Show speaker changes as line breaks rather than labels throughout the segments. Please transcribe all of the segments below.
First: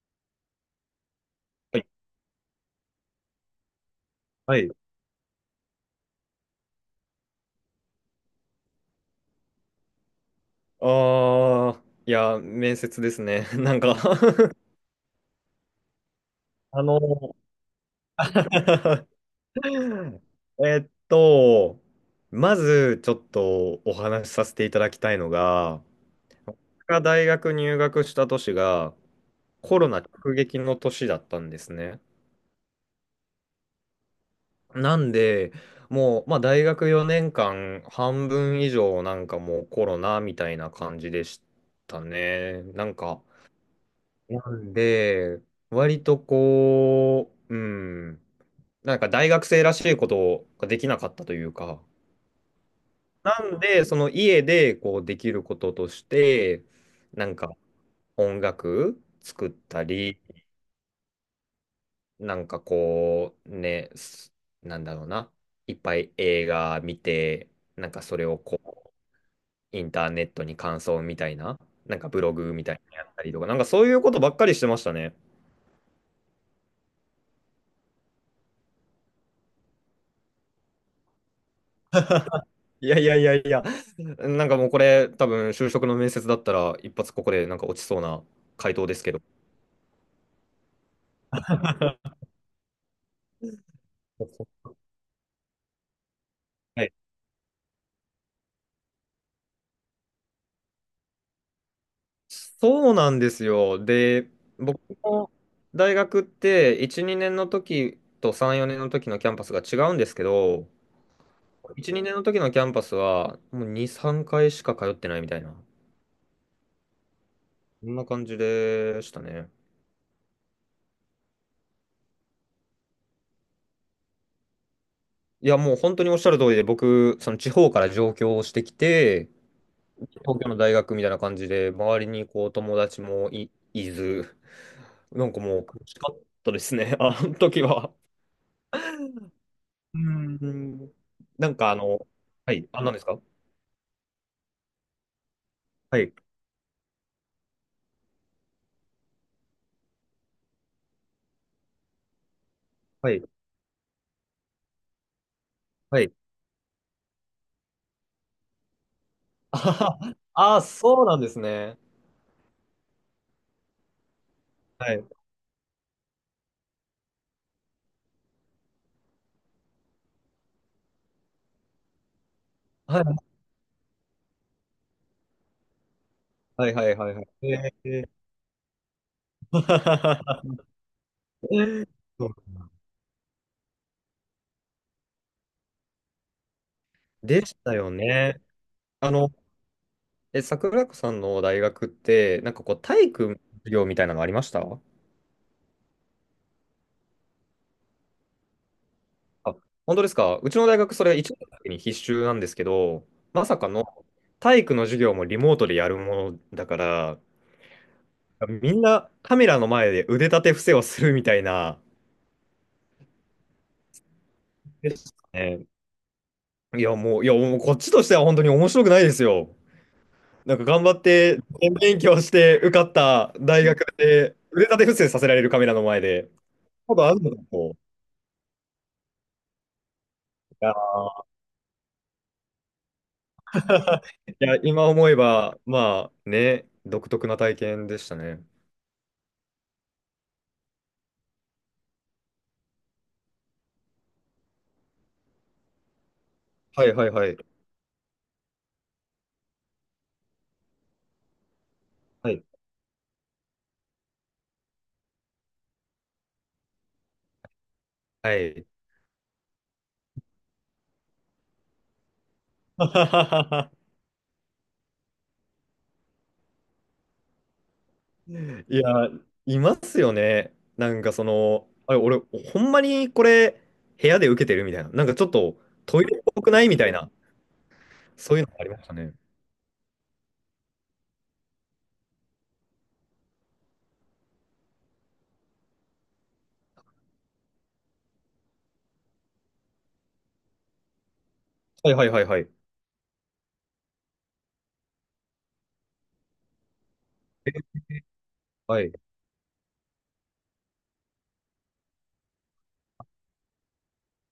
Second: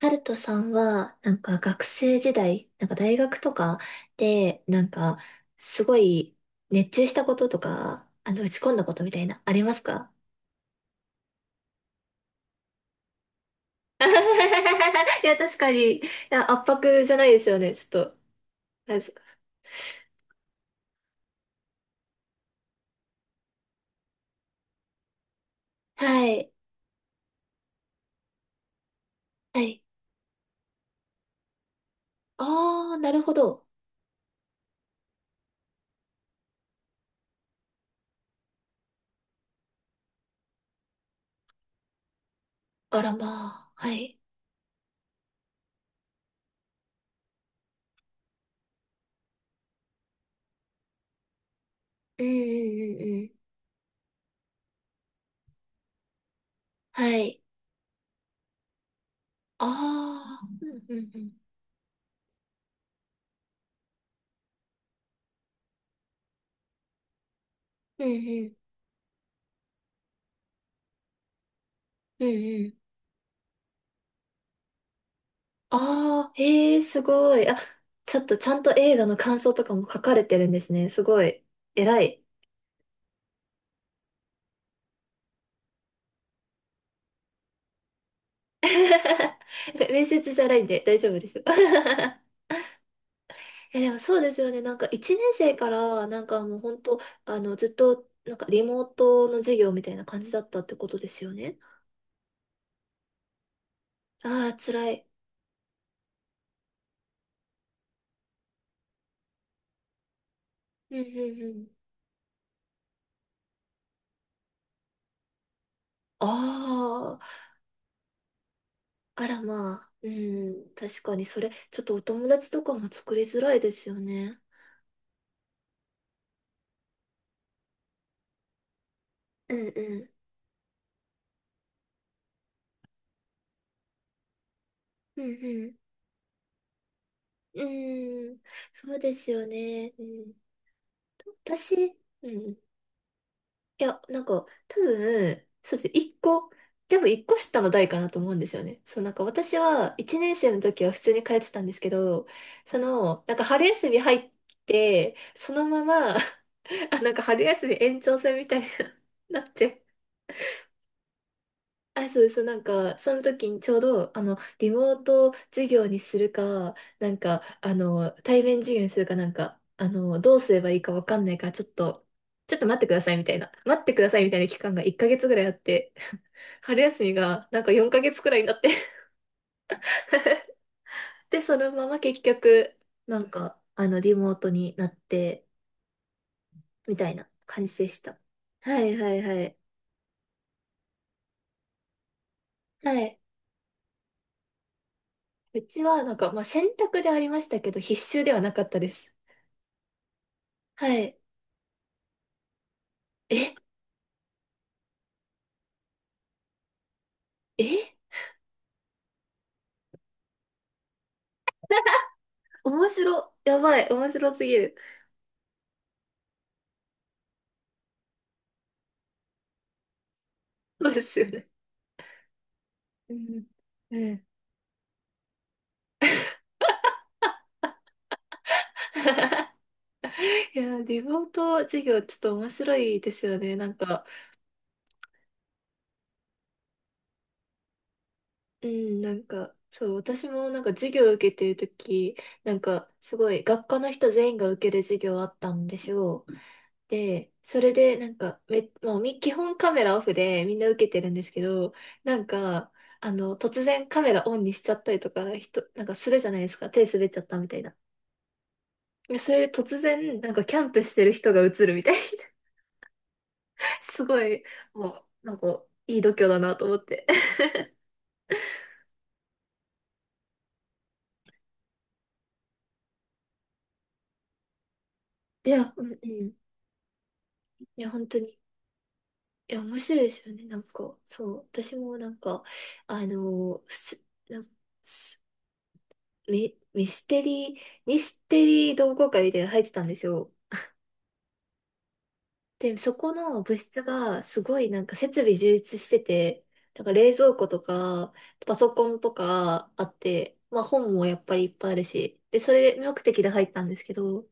ハルトさんは、なんか
は
学
い
生時代、なんか大学とか
は
で、
い。
なんか、すごい熱中したこととか、打ち込んだことみたいな、ありますか？
ああ、いや、面接ですね。なんか
いや、確かに。いや、圧
あの
迫じゃないですよね、ちょっと。なんで すか。
えっと、まずちょっとお話しさせていただきたいのが、
はい。
僕が大学入学した年が
は
コ
い。
ロナ直撃の年だったんですね。
ああ、なるほど。
なんで、もう、まあ、大学4年間、半分以上、なんかもうコロナみたいな感じでしたね。なん
あら
か、
まあ。はい。
なんで、割とこう、うん、なんか大学生らしいことができなかったというか、
うんうんうんう
な
ん。
んで、その家でこうできることとして、
は
なん
い。
か音楽作ったり、
ああ。うんうんうん。
なんかこう、ね、なんだろうな、いっぱい映画見て、なんか
うん
それを
う
こ
ん。
う、インターネットに感想みたいな、なんかブ
うん
ログみ
う
たいな
ん
のやったりとか、なんかそういうことばっかりしてましたね。
ああ、へえ、すごい。あ、ちょっとちゃんと映画の感想とかも書かれてるんですね。すごい。偉い。
いやいやいやいや、なんかもうこれ、多分就職の面接だったら、一発ここでなんか落ちそうな回答ですけど。
面接じゃないんで大丈夫ですよ。いや、でもそうですよね。な
は
んか1年生から、なんかもう本
い。
当、ずっと、なんかリモートの授業みたいな感じだったってことですよね。
そうなんですよ。で、
ああ、
僕
辛い。
の大学って1、2年の時と3、4年の時のキャンパスが違うんですけど、
うんうんうん。
1、2年の時のキャンパスはもう2、3回しか通ってないみたいな、
ああ、
そんな感じでした
あら
ね。
まあ。うん、確かにそれ、ちょっとお友達とかも作りづらいですよね。
いや、もう本当におっしゃる通りで、僕、その地方から上京してきて、
うんうん。
東京の大学みたいな感じで、周りにこう友達もい、いず、
う
な
んう
んかもう
ん。
苦しかったですね、あの時
う
は。
ん、そうですよね。
うー
うん、
ん。なんか
私、うん。
は
い
い、あ、何ですか？
や、なんか、多分、そうですね、
はい、
一個、でも一個下の代かなと思うんですよね。そう、なんか私は、一年生の時は普通に通ってたんですけど、
はい、
なんか春休み入って、そのま
はい。
ま、あ、なんか春休み延長戦みたいになっ
あは
て、
はあ、そうなんですね。
あ、そうです。なんか、その時にちょうど、リモ
は
ー
い。
ト授業にするか、なんか、対面授業にするかなんか、どうすればいいかわかんないから、ちょっと待ってくだ
は
さい
い、
みたいな、待ってくださいみたいな期間が1ヶ月ぐらいあって、
はい、
春
はい、
休
は
み
いはい。
がなんか4
え
ヶ月くらいになって
ー
で、そのまま結
そう
局、なんか、リモートになって、みたいな
でし
感
た
じで
よ
した。
ね。
はいは
あ
い
の、
はい。
え、桜子さんの大学って、なんかこう、
は
体
い。
育の授業みたいなのありました？
うちは、なんか、まあ、選択でありましたけど、必修ではなかったです。
あ、本当ですか。うちの大
は
学、それ
い。
1年の時に必修なんですけど、ま
え、
さかの体育の授業もリモートでやるものだから、
え、
みんなカメラの前で腕立て伏せをするみたいな、
やばい、面白すぎる。
ですね。いや、もう、いや、もうこっちとしては本当に面白くないですよ。なんか頑
そ
張
う
っ
ですよ
て、
ね。
勉強して受かっ
う
た
ん。
大学
うん。
で、腕立て伏せさせられるカメラの前で、ほどあるのかと。い
い
や
や、リモー
ー、
ト授業ちょっと面白いですよね。なんか、
いや今思えば、まあね、独特な体験でしたね。
うん、なんか、そう、私もなんか授業受けてるとき、なんかすごい学科の人全員が受ける授業あったんですよ。
はいはいは
で、
い。
それでなんかまあ、基本カメラオフでみんな受けてるんですけど、なん
はい
か、突然カメラオンにしちゃったりとか、なんかするじゃないですか。手滑っちゃったみたいな。
はい。
それで突然、なんかキャンプしてる人が映るみたいな。すごい、もう、なんか、いい度胸だなと思って。
いや、いますよね。なんかその、あれ、俺、ほんまにこれ、部屋で受けてるみたいな。なんかちょっ
い
と
や、うん、
ト
う
イレっ
ん。
ぽくないみたいな。
いや、本当
そ
に。
ういうのありましたね。
いや、面白いですよね。なんか、そう。私もなんか、あのーす、なんすミ、ミステリー、ミステリー同好会みたいなの入ってたんですよ。
はいはいはいはい。
で、そこの部室がすごいなんか設備充実してて、なんか冷蔵庫とか、パソ
は
コ
い。
ンとかあって、まあ本もやっぱりいっぱいあるし、で、それ目的で入ったんですけど、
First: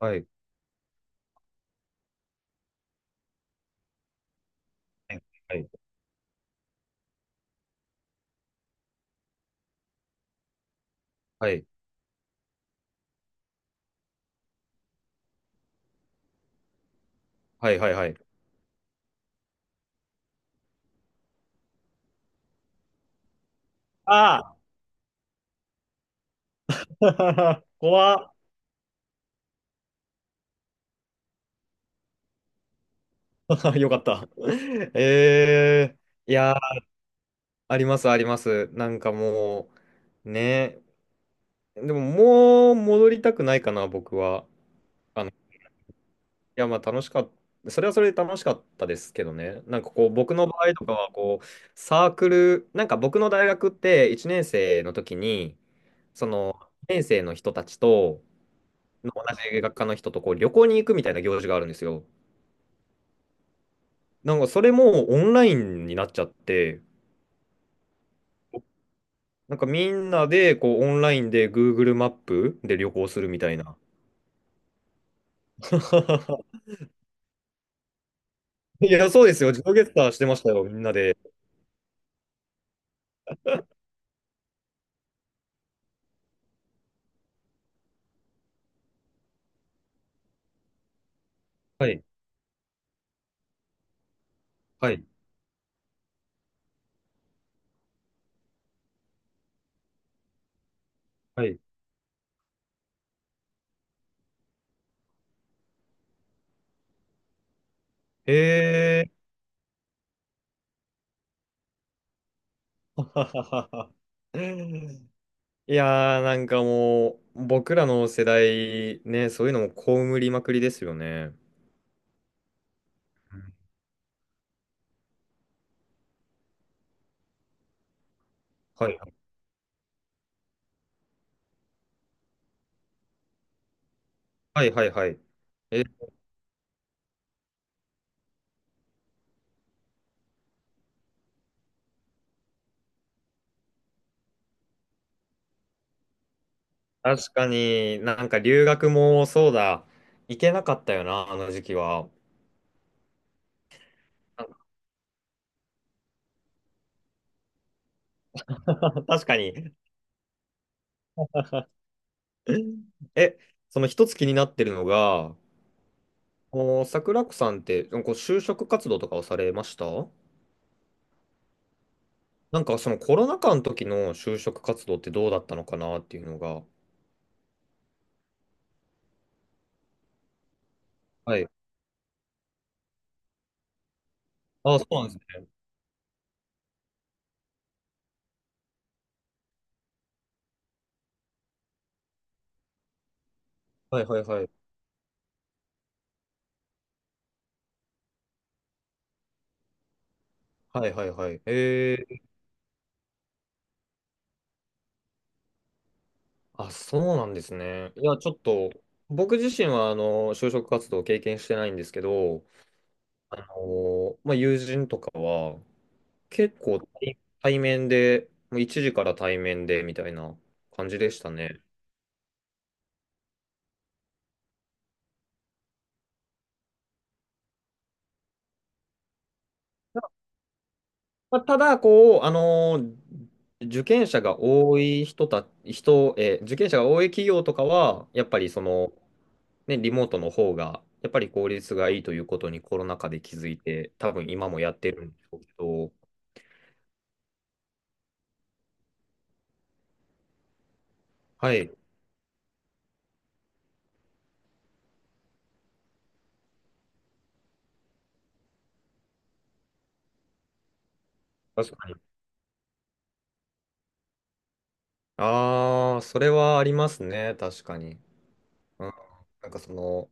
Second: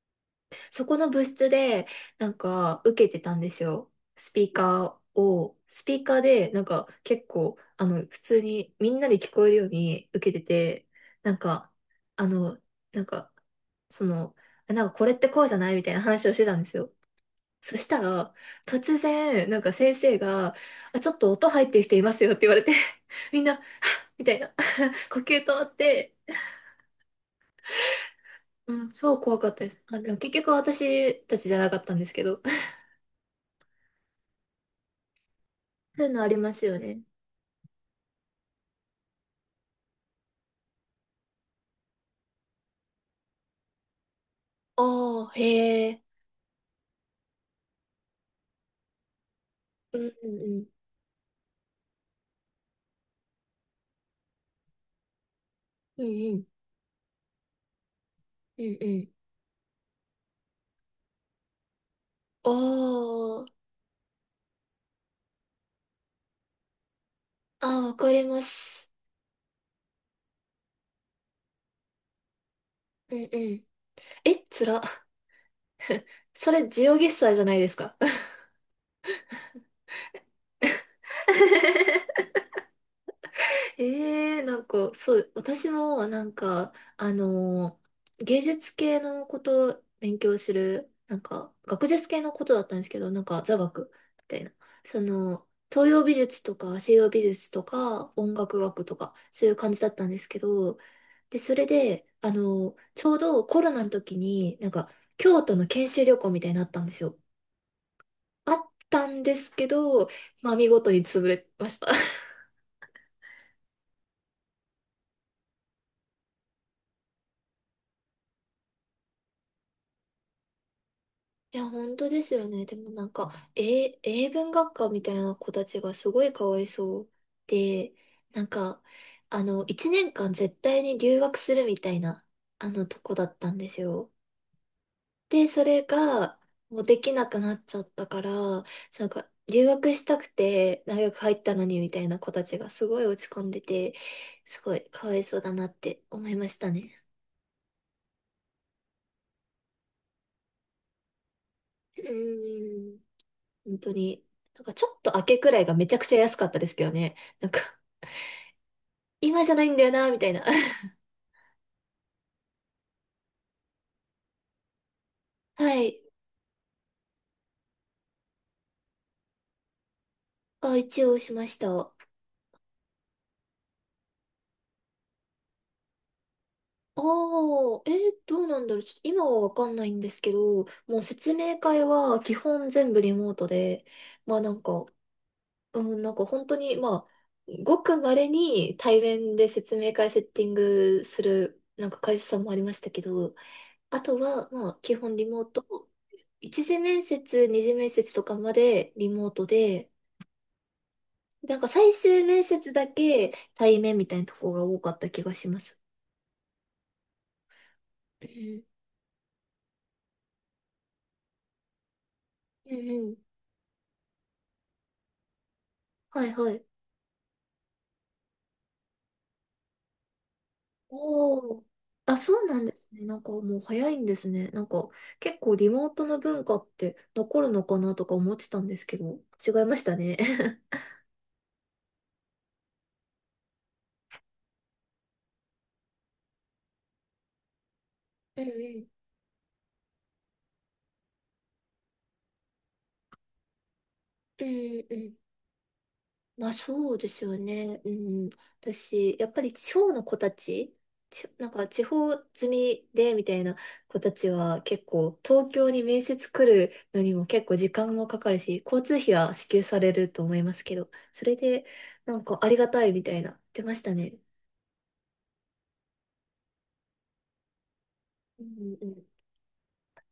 はい。
そこの部室でなんか受けてたんですよ。
はい
スピーカーでなんか結構、普通にみんなで聞こえるように受けてて、なん
はい。
か、あの、なんか、その、なんかこれってこうじゃないみたいな話をしてたんですよ。
は
そ
い
し
はい
た
はい。
ら、突然、なんか先生が、あ、ちょっと音入ってる人いますよって言われて、みんな、みたいな、
あ
呼吸止まって、
あ 怖
うん、超怖かったです。あ、でも結局私たちじゃなかったんですけど。
っ よかった。ええ
そういうのあ
ー、い
りま
や
す
ー、
よね。
ありますあります。なんかもう、ね。でももう戻りたくないかな、僕は。あ
ああ、へえ。
いや、まあ楽しかった。それはそれで楽しかったですけどね。なんか
うん
こう、
う
僕
ん
の場
うん。
合とかは、こう、サークル、なんか僕の大学って1年生の時に、
うん
そ
うん。
の、年生の人たちと、
うんうん。
同じ学科の人とこう旅行に行くみたいな行事があるんですよ。
あ
なんかそれもオンラインになっちゃって、
あ、ああ、わかります。
なんかみんなでこうオンラインで Google マップで旅行
うん
する
う
みたい
ん。
な。
え、つら。そ れ、ジオゲッサーじゃないですか。
いや、そうですよ。自動ゲッターしてましたよ、みんなで。
ええなんか、そう、私も、なんか、あのー芸術系のことを勉強する、なんか、学
はい、
術系のことだったんですけど、なんか、座学みたいな。
はい、
東洋美術とか西洋美術とか音楽学とか、そういう感じだったんですけど、で、
は
そ
い。
れで、ちょうどコロナの時に、なんか、京都の研修旅行みたいになったんですよ。あった
へ
んですけど、まあ、見事に潰れました。
いやー、なんかもう、僕らの世代、ね、そういうのも被りまくりですよね。
いや、本当ですよね。でもなんか、英文学科みたいな子たちがすごいかわいそうで、なんか、
はい。
一年間絶対に留学するみたいな、とこだったんですよ。
はいはいはい。
で、それ
え、
が、もうできなくなっちゃったから、なんか、留学したくて大学入ったのにみたいな子たちがすごい落ち込んでて、すごいかわいそうだなって思いましたね。
確かになんか留学もそうだ、行けなかったよな、あの時期
う
は。
ーん。本当に、なんか ちょっと明けくらいがめちゃくちゃ安かったですけどね。なんか、
確か
今じ
に。
ゃないんだよな、みたいな。
え、その一つ気になってるのが、
はい。
もう桜子さんって、こう就職活動とかをされました？
あ、一応しました。あ
なんかそのコロナ禍の時の就職活動ってどうだったのかなっていうのが。
あ、どうなんだろう。ちょっと今はわかんないんですけど、もう説
はい。
明会は基本全部リモートで、まあなん
あ、
か、
そうなんですね。
うん、なんか本当に、まあ、ごく稀に対面で説明会セッティングする、なんか会社さんもありましたけど、あ
はい
と
はいは
は、
い。
まあ、基本リモート。一次面接、二次面接とかまでリモートで、
はいはいはい。
なんか最終面接だけ対面みたいなとこが多かった気がします。
あ、そうなんですね。いや、
う
ちょっ
ん。
と、僕自身は、あの、就職活動を経験してないんですけど、
うんうん。
あの、まあ、友人とかは、
はいは
結
い。
構対面で、もう1時から対面で、みたいな感じでした
お
ね。
ー。あ、そうなんですね。なんかもう早いんですね。なんか結構リモートの文化って残るのかなとか思ってたんですけど、違いましたね。
まあ、ただ、こう、あの、受験者が多い人た、人、えー受験者が多い企業とかは、やっぱ
うん
りそ
うん。
の、ね、リモートの方が、やっぱり効率がいいということにコロナ禍で気づいて、多分
う
今もやっ
ん
て
う
るんでし
ん
ょうけど、
まあそうですよね。うん。私、やっぱり地方の子たち、なん
は
か
い、
地方住みでみたいな子たちは結構東京に面接来るのにも結構時間もかかるし、交通費は支給されると思いますけど、それで
確かに。
なんかありがたいみたいな言ってましたね。
ああ、それはありますね、確かに。
うんう
うん、
ん。
なんかその、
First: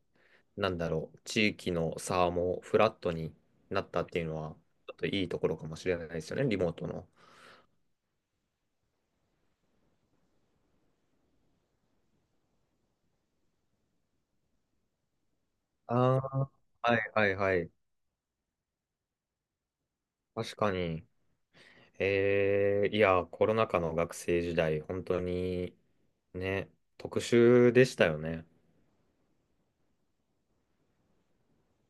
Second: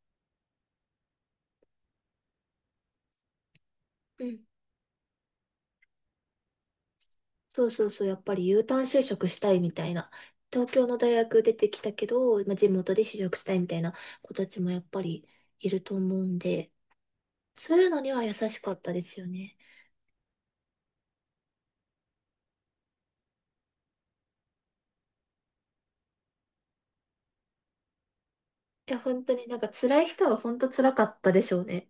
なんだろう、地域の差もフラットになったってい
う
うの
ん
は、ちょっといいところかもしれないですよね、リモートの。
そうそうそう、やっぱり Uターン就職したいみたいな。東京の大学出てきたけど、まあ、地元で就職したいみたいな子たちもやっぱりいると思
あ
うん
あ、
で、
はいはいはい。
そういうのには優しかったですよね。
確かに。いや、コロナ禍の学生時代、本当にね、特殊でしたよね。
いや、本当になんか辛い人は本当辛かったでしょうね。